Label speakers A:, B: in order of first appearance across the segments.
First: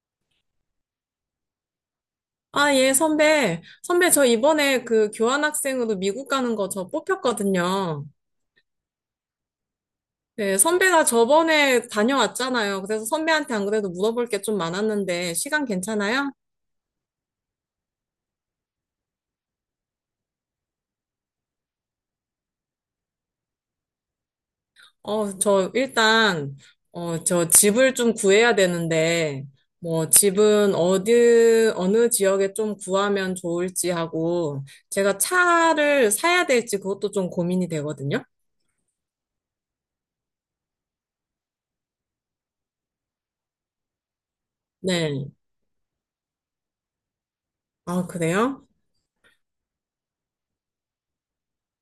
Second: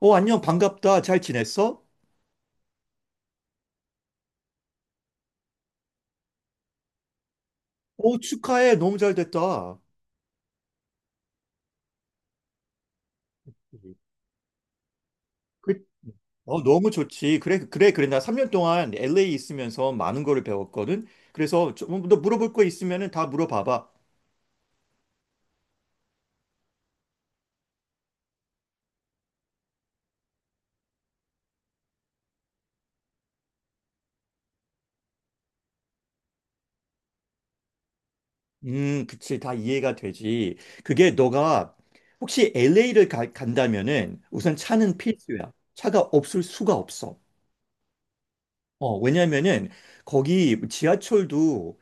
A: 어, 안녕, 반갑다. 잘 지냈어?
B: 아, 예, 선배. 선배, 저 이번에 그 교환학생으로 미국 가는 거 저 뽑혔거든요.
A: 어, 축하해. 너무 잘 됐다.
B: 네, 선배가 저번에 다녀왔잖아요. 그래서 선배한테 안 그래도
A: 음.
B: 물어볼 게 좀 많았는데, 시간
A: 그-
B: 괜찮아요?
A: 어, 너무 좋지. 그래, 그래, 그래. 나 3년 동안 LA 있으면서 많은 거를 배웠거든. 그래서 좀너 물어볼 거 있으면은 다 물어봐봐.
B: 저 일단, 저 집을 좀 구해야 되는데, 뭐, 집은 어디, 어느 지역에 좀 구하면 좋을지 하고, 제가 차를 사야 될지 그것도 좀 고민이 되거든요.
A: 그치. 다 이해가 되지. 그게 너가 혹시 LA를 간다면은 우선 차는
B: 네.
A: 필수야. 차가 없을 수가 없어.
B: 아, 그래요?
A: 어, 왜냐면은 거기 지하철도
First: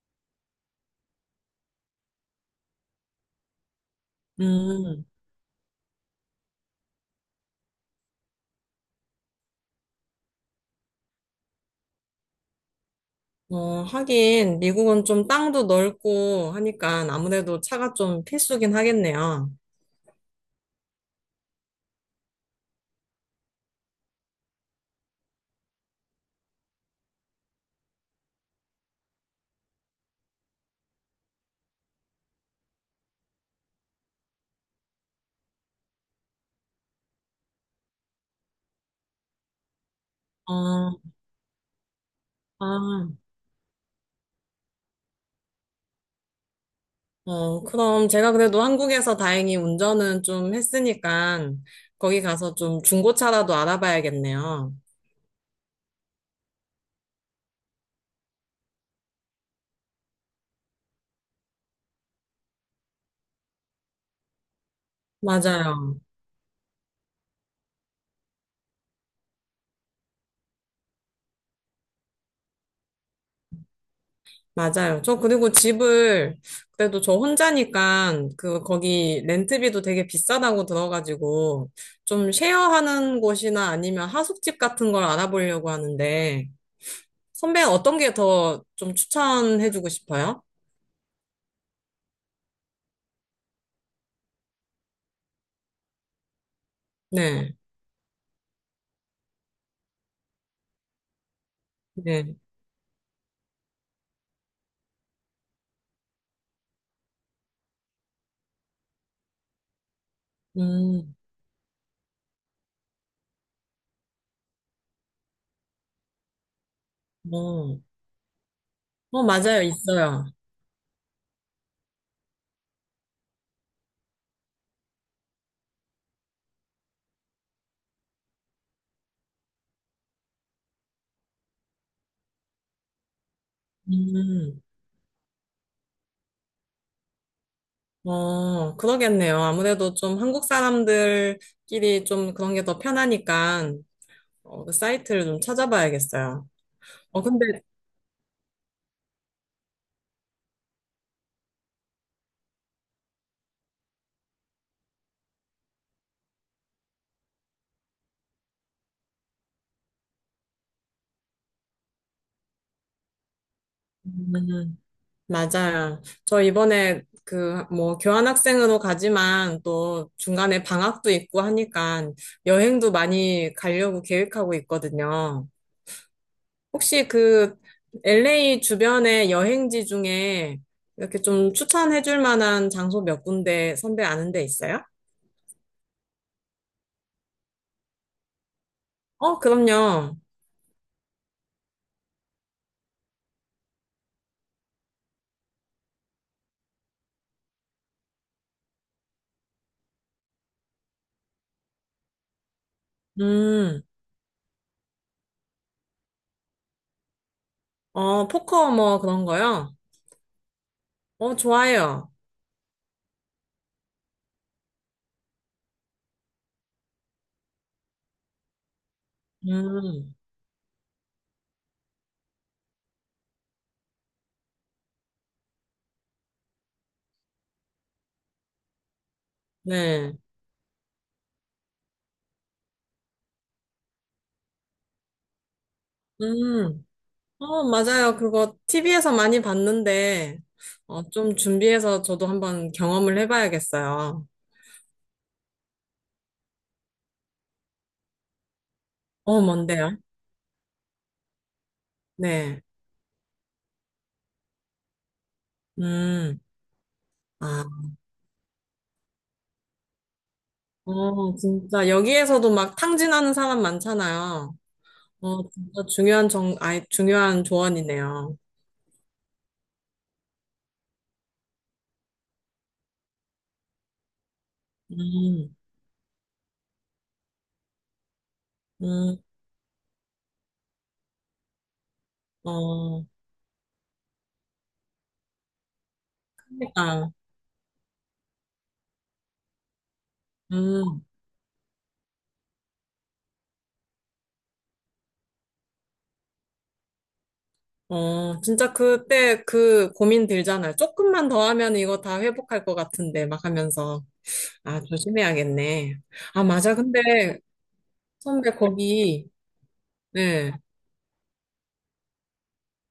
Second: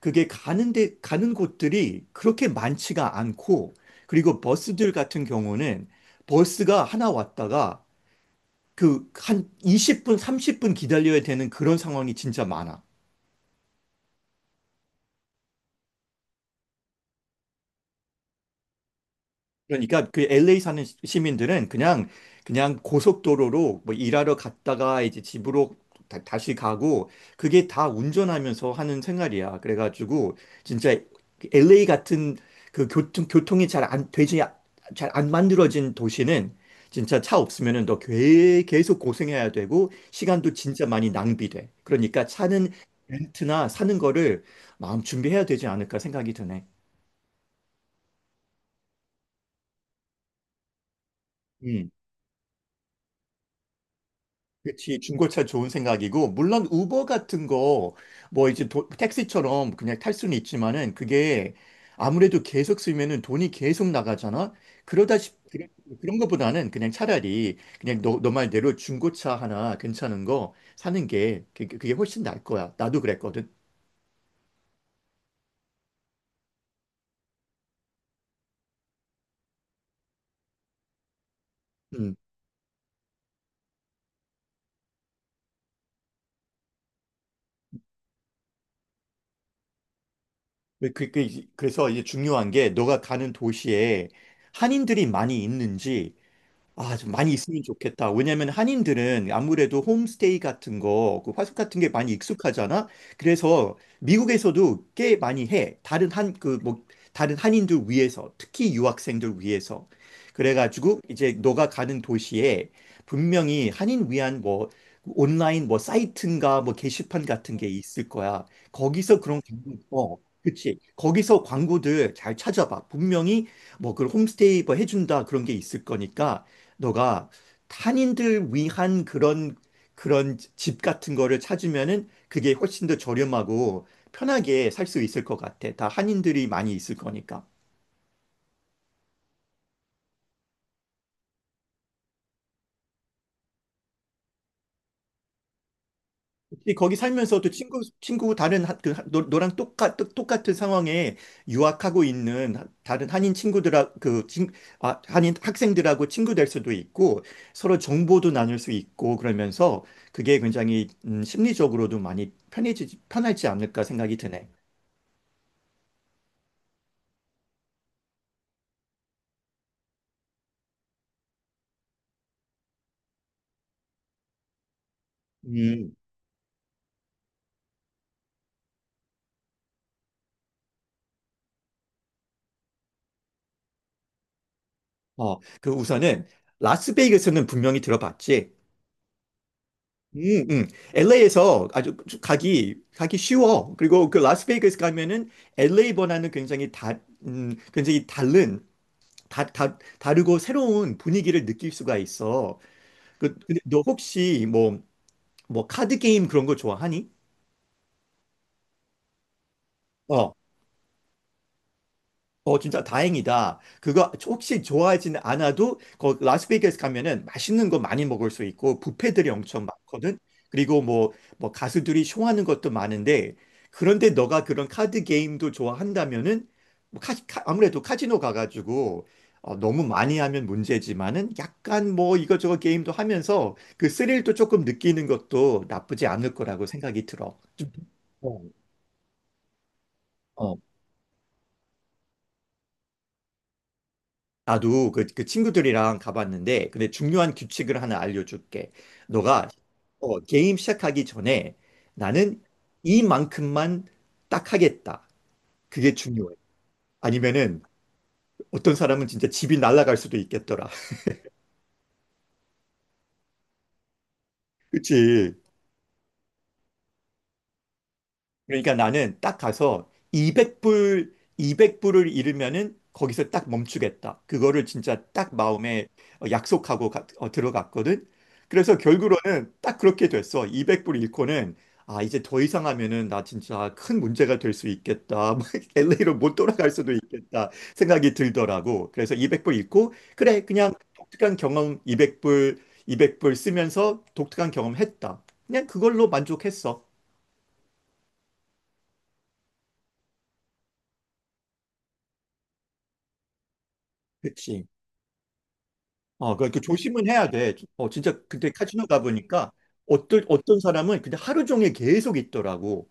A: 그게 가는 데, 가는 곳들이 그렇게 많지가 않고, 그리고 버스들
B: 음.
A: 같은 경우는 버스가 하나 왔다가 그 한 20분, 30분 기다려야 되는 그런 상황이 진짜 많아.
B: 하긴, 미국은 좀 땅도 넓고 하니까 아무래도 차가 좀 필수긴 하겠네요.
A: 그러니까 그 LA 사는 시민들은 그냥 그냥 고속도로로 뭐 일하러 갔다가 이제 집으로 다시 가고 그게 다 운전하면서 하는 생활이야. 그래가지고 진짜 LA 같은 그 교통이 잘 안 되지 잘 안 만들어진 도시는 진짜 차 없으면은 너 계속 고생해야 되고 시간도 진짜
B: 어,
A: 많이 낭비돼. 그러니까 차는
B: 아,
A: 렌트나 사는 거를 마음 준비해야 되지 않을까 생각이 드네.
B: 그럼 제가 그래도 한국에서 다행히 운전은 좀 했으니까
A: 음.
B: 거기 가서 좀 중고차라도 알아봐야겠네요.
A: 그치, 중고차 좋은 생각이고, 물론 우버 같은 거, 뭐 이제 택시처럼 그냥 탈 수는 있지만은 그게 아무래도 계속 쓰면은 돈이 계속 나가잖아? 그러다 싶, 그런,
B: 맞아요.
A: 그런 거보다는 그냥 차라리 그냥 너, 너 말대로 중고차 하나 괜찮은 거 사는 게 그게 훨씬 나을 거야. 나도 그랬거든.
B: 맞아요. 저 그리고 집을 그래도 저 혼자니까 그 거기 렌트비도 되게 비싸다고 들어가지고
A: 음.
B: 좀 쉐어하는 곳이나 아니면 하숙집 같은 걸 알아보려고 하는데 선배는 어떤 게 더 좀 추천해주고 싶어요?
A: 그래서 이제 중요한 게 너가 가는 도시에 한인들이 많이 있는지. 아, 좀 많이
B: 네,
A: 있으면 좋겠다. 왜냐면 한인들은 아무래도 홈스테이 같은 거, 그 화숙 같은 게 많이
B: 네,
A: 익숙하잖아. 그래서 미국에서도 꽤 많이 해. 다른 한, 그 뭐, 다른 한인들 위해서, 특히 유학생들 위해서. 그래가지고
B: 음,
A: 이제 너가 가는 도시에 분명히 한인 위한 뭐, 온라인 뭐 사이트인가 뭐 게시판 같은 게
B: 어,
A: 있을 거야. 거기서
B: 어,
A: 그런
B: 맞아요,
A: 광고, 어,
B: 있어요.
A: 그치. 거기서 광고들 잘 찾아봐. 분명히 뭐 그 홈스테이 뭐 해준다 그런 게 있을 거니까. 너가 탄인들 위한 그런 그런 집 같은 거를 찾으면은 그게 훨씬 더 저렴하고
B: 음,
A: 편하게 살 수 있을 것 같아. 다 한인들이 많이 있을 거니까.
B: 어, 그러겠네요. 아무래도 좀 한국 사람들끼리 좀 그런 게 더 편하니까, 어, 그 사이트를 좀 찾아봐야겠어요.
A: 근데 거기
B: 어,
A: 살면서도
B: 근데,
A: 친구 다른 하- 그 하- 너, 너랑 똑같은 상황에 유학하고 있는 다른 한인 친구들하 그 친, 아, 한인 학생들하고 친구 될 수도 있고 서로 정보도 나눌 수 있고 그러면서 그게 굉장히 심리적으로도 많이 편해지 편하지 않을까 생각이 드네.
B: 음, 맞아요. 저 이번에 그, 뭐, 교환학생으로 가지만 또 중간에 방학도 있고 하니까 여행도 많이 가려고 계획하고 있거든요.
A: 음.
B: 혹시 그 LA 주변의 여행지 중에 이렇게 좀 추천해 줄 만한 장소 몇 군데 선배 아는 데 있어요?
A: 어, 그 우선은 라스베이거스는 분명히 들어봤지.
B: 어, 그럼요.
A: 음, 음. LA에서 아주 가기 쉬워. 그리고 그 라스베이거스 가면은 LA 번화는 굉장히 다른 다, 다 다르고 새로운 분위기를 느낄 수가 있어. 그, 근데 너
B: 음,
A: 혹시 뭐 카드 게임 그런 거 좋아하니?
B: 어, 포커 뭐 그런 거요?
A: 어.
B: 어, 좋아요.
A: 어, 진짜 다행이다. 그거 혹시 좋아하진 않아도 거 라스베이거스 가면은 맛있는 거 많이 먹을 수 있고 뷔페들이 엄청
B: 음,
A: 많거든. 그리고 뭐 가수들이 쇼하는 것도 많은데 그런데 너가 그런 카드 게임도 좋아한다면은 아무래도 카지노 가가지고 어, 너무
B: 네.
A: 많이 하면 문제지만은 약간 뭐 이것저것 게임도 하면서 그 스릴도 조금 느끼는 것도 나쁘지 않을 거라고
B: 음,
A: 생각이 들어.
B: 어,
A: 좀,
B: 맞아요. 그거 TV에서 많이 봤는데,
A: 어.
B: 좀 준비해서 저도 한번 경험을 해봐야겠어요.
A: 나도 그 친구들이랑 가봤는데, 근데 중요한 규칙을 하나 알려줄게.
B: 어,
A: 너가
B: 뭔데요?
A: 어, 게임 시작하기 전에 나는
B: 네.
A: 이만큼만 딱 하겠다. 그게 중요해.
B: 음,
A: 아니면은
B: 아,
A: 어떤 사람은 진짜 집이 날아갈 수도 있겠더라.
B: 어, 진짜 여기에서도 막 탕진하는 사람 많잖아요.
A: 그치?
B: 어, 진짜 중요한 정, 아이, 중요한 조언이네요.
A: 그러니까 나는 딱 가서 200불을 잃으면은 거기서 딱 멈추겠다. 그거를 진짜 딱
B: 음,
A: 마음에 어, 약속하고 어, 들어갔거든. 그래서
B: 음,
A: 결국으로는 딱 그렇게 됐어. 200불 잃고는 아, 이제 더 이상
B: 어,
A: 하면은 나 진짜 큰 문제가 될 수 있겠다. LA로 못 돌아갈 수도
B: 그러니까,
A: 있겠다 생각이 들더라고. 그래서 200불 잃고 그래, 그냥
B: 음,
A: 독특한 경험. 200불 쓰면서 독특한 경험 했다. 그냥 그걸로 만족했어.
B: 어, 진짜 그때 그 고민 들잖아요. 조금만 더 하면 이거 다 회복할 것 같은데 막 하면서
A: 그치.
B: 아, 조심해야겠네.
A: 어,
B: 아,
A: 그러니까
B: 맞아. 근데
A: 조심은 해야 돼. 어, 진짜 그때
B: 선배
A: 카지노
B: 거기
A: 가보니까 어떤,
B: 네.
A: 어떤 사람은 근데 하루 종일 계속 있더라고.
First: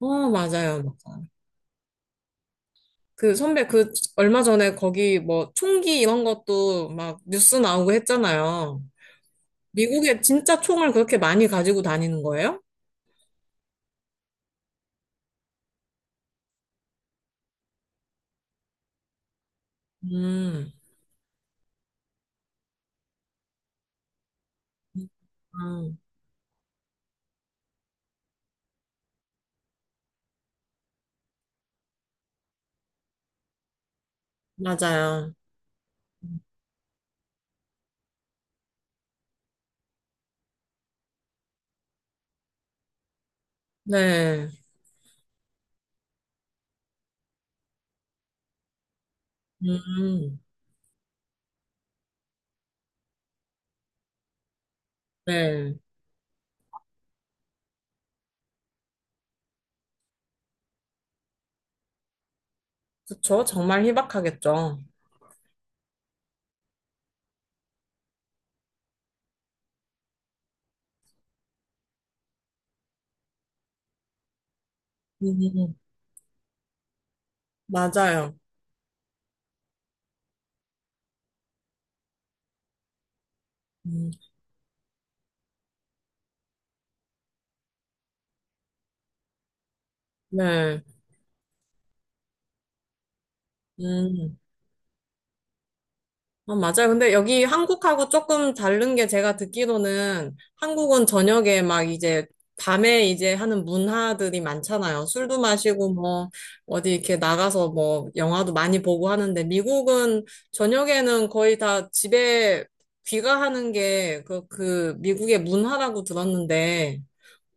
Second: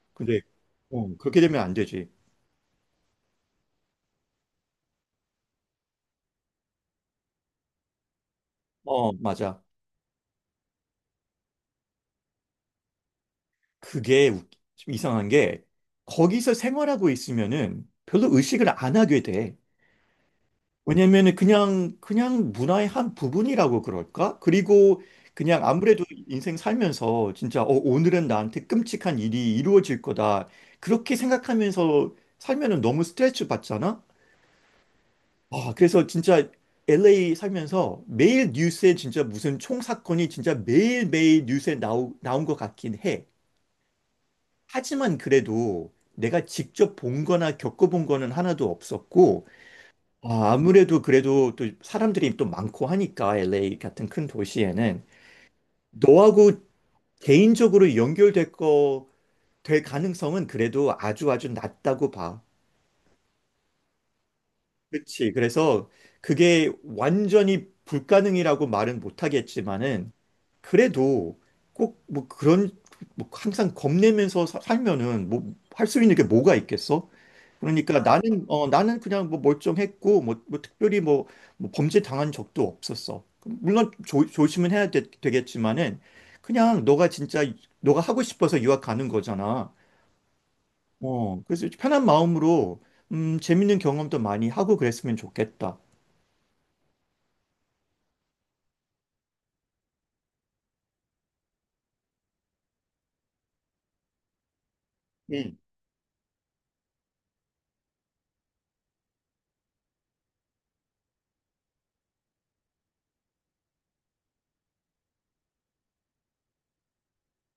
B: 어,
A: 근데,
B: 맞아요.
A: 어,
B: 맞아요.
A: 그렇게 되면 안 되지.
B: 그 선배 그 얼마 전에 거기 뭐 총기 이런 것도 막 뉴스 나오고 했잖아요.
A: 어, 맞아.
B: 미국에 진짜 총을 그렇게 많이 가지고 다니는 거예요?
A: 그게 웃- 좀 이상한 게 거기서 생활하고 있으면은 별로 의식을 안 하게 돼.
B: 음,
A: 왜냐면은 그냥, 그냥 문화의 한 부분이라고 그럴까? 그리고 그냥
B: 음,
A: 아무래도 인생 살면서 진짜 어, 오늘은 나한테 끔찍한 일이 이루어질 거다. 그렇게 생각하면서 살면은 너무 스트레스 받잖아?
B: 맞아요.
A: 아, 그래서 진짜 LA 살면서 매일 뉴스에 진짜 무슨 총 사건이 진짜 매일매일 뉴스에 나온 것 같긴 해.
B: 네,
A: 하지만 그래도 내가 직접 본 거나 겪어본 거는 하나도 없었고,
B: 음,
A: 아, 아무래도 그래도 또 사람들이 또 많고 하니까 LA 같은 큰 도시에는
B: 네.
A: 너하고 개인적으로 될 가능성은 그래도 아주 낮다고 봐.
B: 그쵸. 정말 희박하겠죠.
A: 그렇지. 그래서 그게 완전히 불가능이라고 말은 못하겠지만은 그래도 꼭 뭐 그런 뭐 항상 겁내면서 살면은 뭐
B: 음,
A: 할 수 있는 게 뭐가 있겠어? 그러니까
B: 맞아요.
A: 나는 어 나는 그냥 뭐 멀쩡했고 뭐, 뭐 범죄 당한 적도 없었어. 물론
B: 음,
A: 조, 조심은 해야 되, 되겠지만은 그냥 너가 진짜 너가 하고 싶어서 유학 가는 거잖아.
B: 네,
A: 어 그래서 편한 마음으로 재밌는 경험도
B: 음.
A: 많이 하고 그랬으면 좋겠다.
B: 아, 맞아요. 근데 여기 한국하고 조금 다른 게 제가 듣기로는 한국은 저녁에 막 이제 밤에 이제 하는 문화들이 많잖아요. 술도 마시고 뭐 어디 이렇게 나가서 뭐 영화도 많이 보고 하는데 미국은 저녁에는 거의 다 집에 귀가하는 게 그, 그 미국의 문화라고 들었는데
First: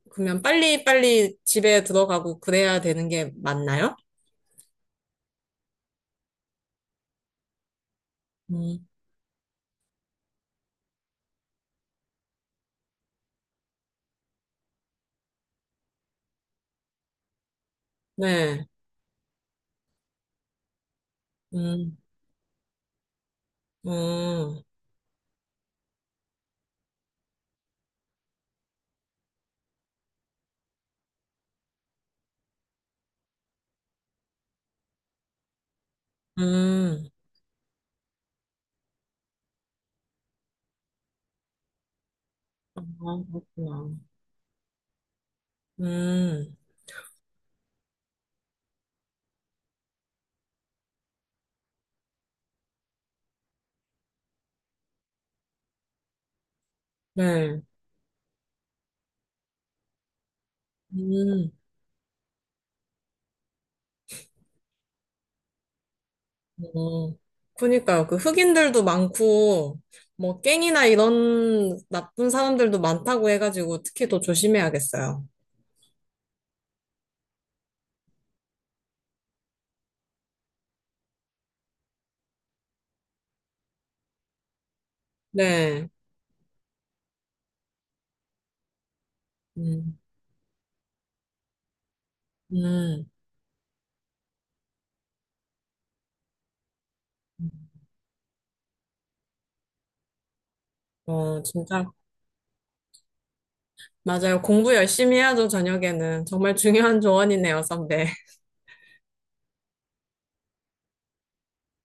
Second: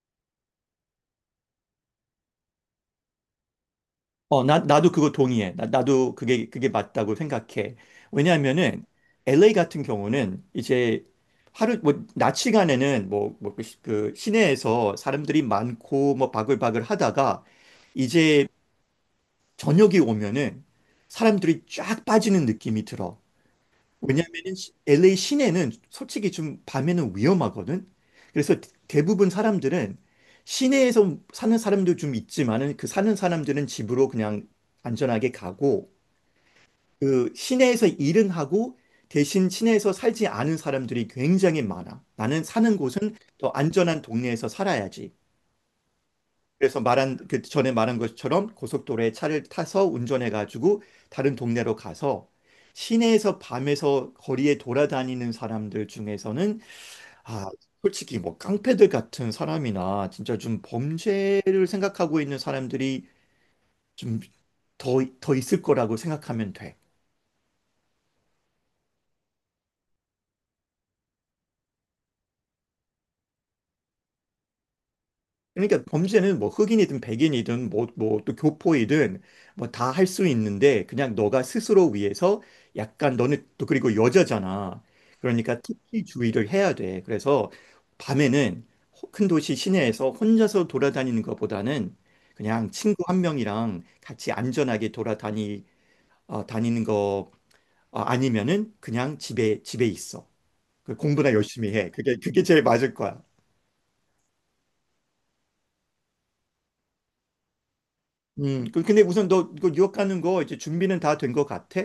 B: 그러면 빨리빨리 집에 들어가고 그래야 되는 게 맞나요?
A: 어, 나도 그거 동의해. 나도 그게 맞다고 생각해. 왜냐하면은,
B: 음,
A: LA 같은 경우는 이제 하루, 뭐, 낮 시간에는 뭐, 뭐, 그 시내에서 사람들이 많고, 뭐, 바글바글 하다가, 이제
B: 네.
A: 저녁이 오면은 사람들이
B: 음,
A: 쫙 빠지는 느낌이 들어. 왜냐면은
B: 음,
A: LA 시내는 솔직히 좀 밤에는 위험하거든. 그래서 대부분 사람들은 시내에서 사는 사람도 좀 있지만은 그 사는 사람들은 집으로 그냥 안전하게 가고
B: 음.
A: 그 시내에서 일은 하고 대신 시내에서 살지 않은 사람들이 굉장히 많아. 나는 사는
B: 아,
A: 곳은 더
B: 그렇구나.
A: 안전한 동네에서 살아야지.
B: 음,
A: 그래서 말한 그 전에 말한 것처럼 고속도로에 차를 타서 운전해 가지고 다른 동네로 가서 시내에서 밤에서 거리에 돌아다니는 사람들 중에서는 아
B: 네.
A: 솔직히 뭐 깡패들 같은 사람이나 진짜 좀
B: 음,
A: 범죄를 생각하고 있는 사람들이 좀 더 있을 거라고 생각하면 돼.
B: 어. 그니까요. 그 흑인들도 많고, 뭐, 갱이나 이런 나쁜 사람들도 많다고 해가지고, 특히 더 조심해야겠어요.
A: 그러니까 범죄는 뭐 흑인이든 백인이든 뭐 또 교포이든 뭐 다 할 수 있는데 그냥 너가 스스로 위해서 약간 너는 또 그리고 여자잖아. 그러니까
B: 네.
A: 특히 주의를 해야 돼. 그래서 밤에는 큰 도시
B: 음,
A: 시내에서 혼자서 돌아다니는 것보다는 그냥 친구
B: 음.
A: 한 명이랑 같이 안전하게 돌아다니 어, 다니는 거. 어, 아니면은 그냥 집에 있어. 그 공부나
B: 어,
A: 열심히
B: 진짜.
A: 해. 그게 제일 맞을 거야.
B: 맞아요. 공부 열심히 해야죠, 저녁에는. 정말 중요한 조언이네요, 선배.
A: 근데 우선 너 이거 유학하는 거 이제 준비는 다 된 거 같아?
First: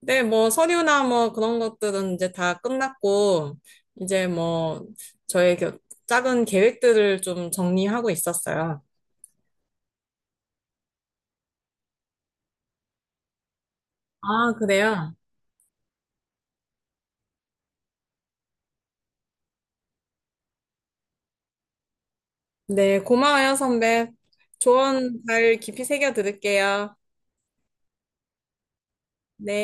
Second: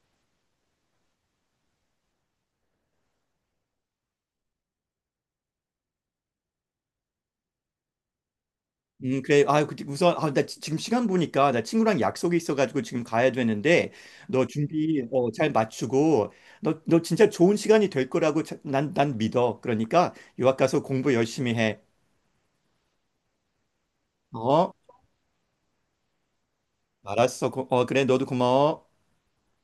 B: 네, 뭐, 서류나 뭐, 그런 것들은 이제 다 끝났고, 이제 뭐, 저의 작은 계획들을 좀 정리하고 있었어요.
A: 그래. 아, 우선, 아, 나 지금 시간 보니까 나 친구랑 약속이 있어가지고 지금 가야 되는데 너
B: 아,
A: 준비
B: 그래요?
A: 어, 잘 맞추고 너, 너 진짜 좋은 시간이 될 거라고 난, 난 믿어. 그러니까 유학 가서 공부 열심히 해.
B: 네, 고마워요, 선배.
A: 어?
B: 조언 잘 깊이 새겨 들을게요.
A: 알았어. 어, 그래. 너도 고마워.
B: 네.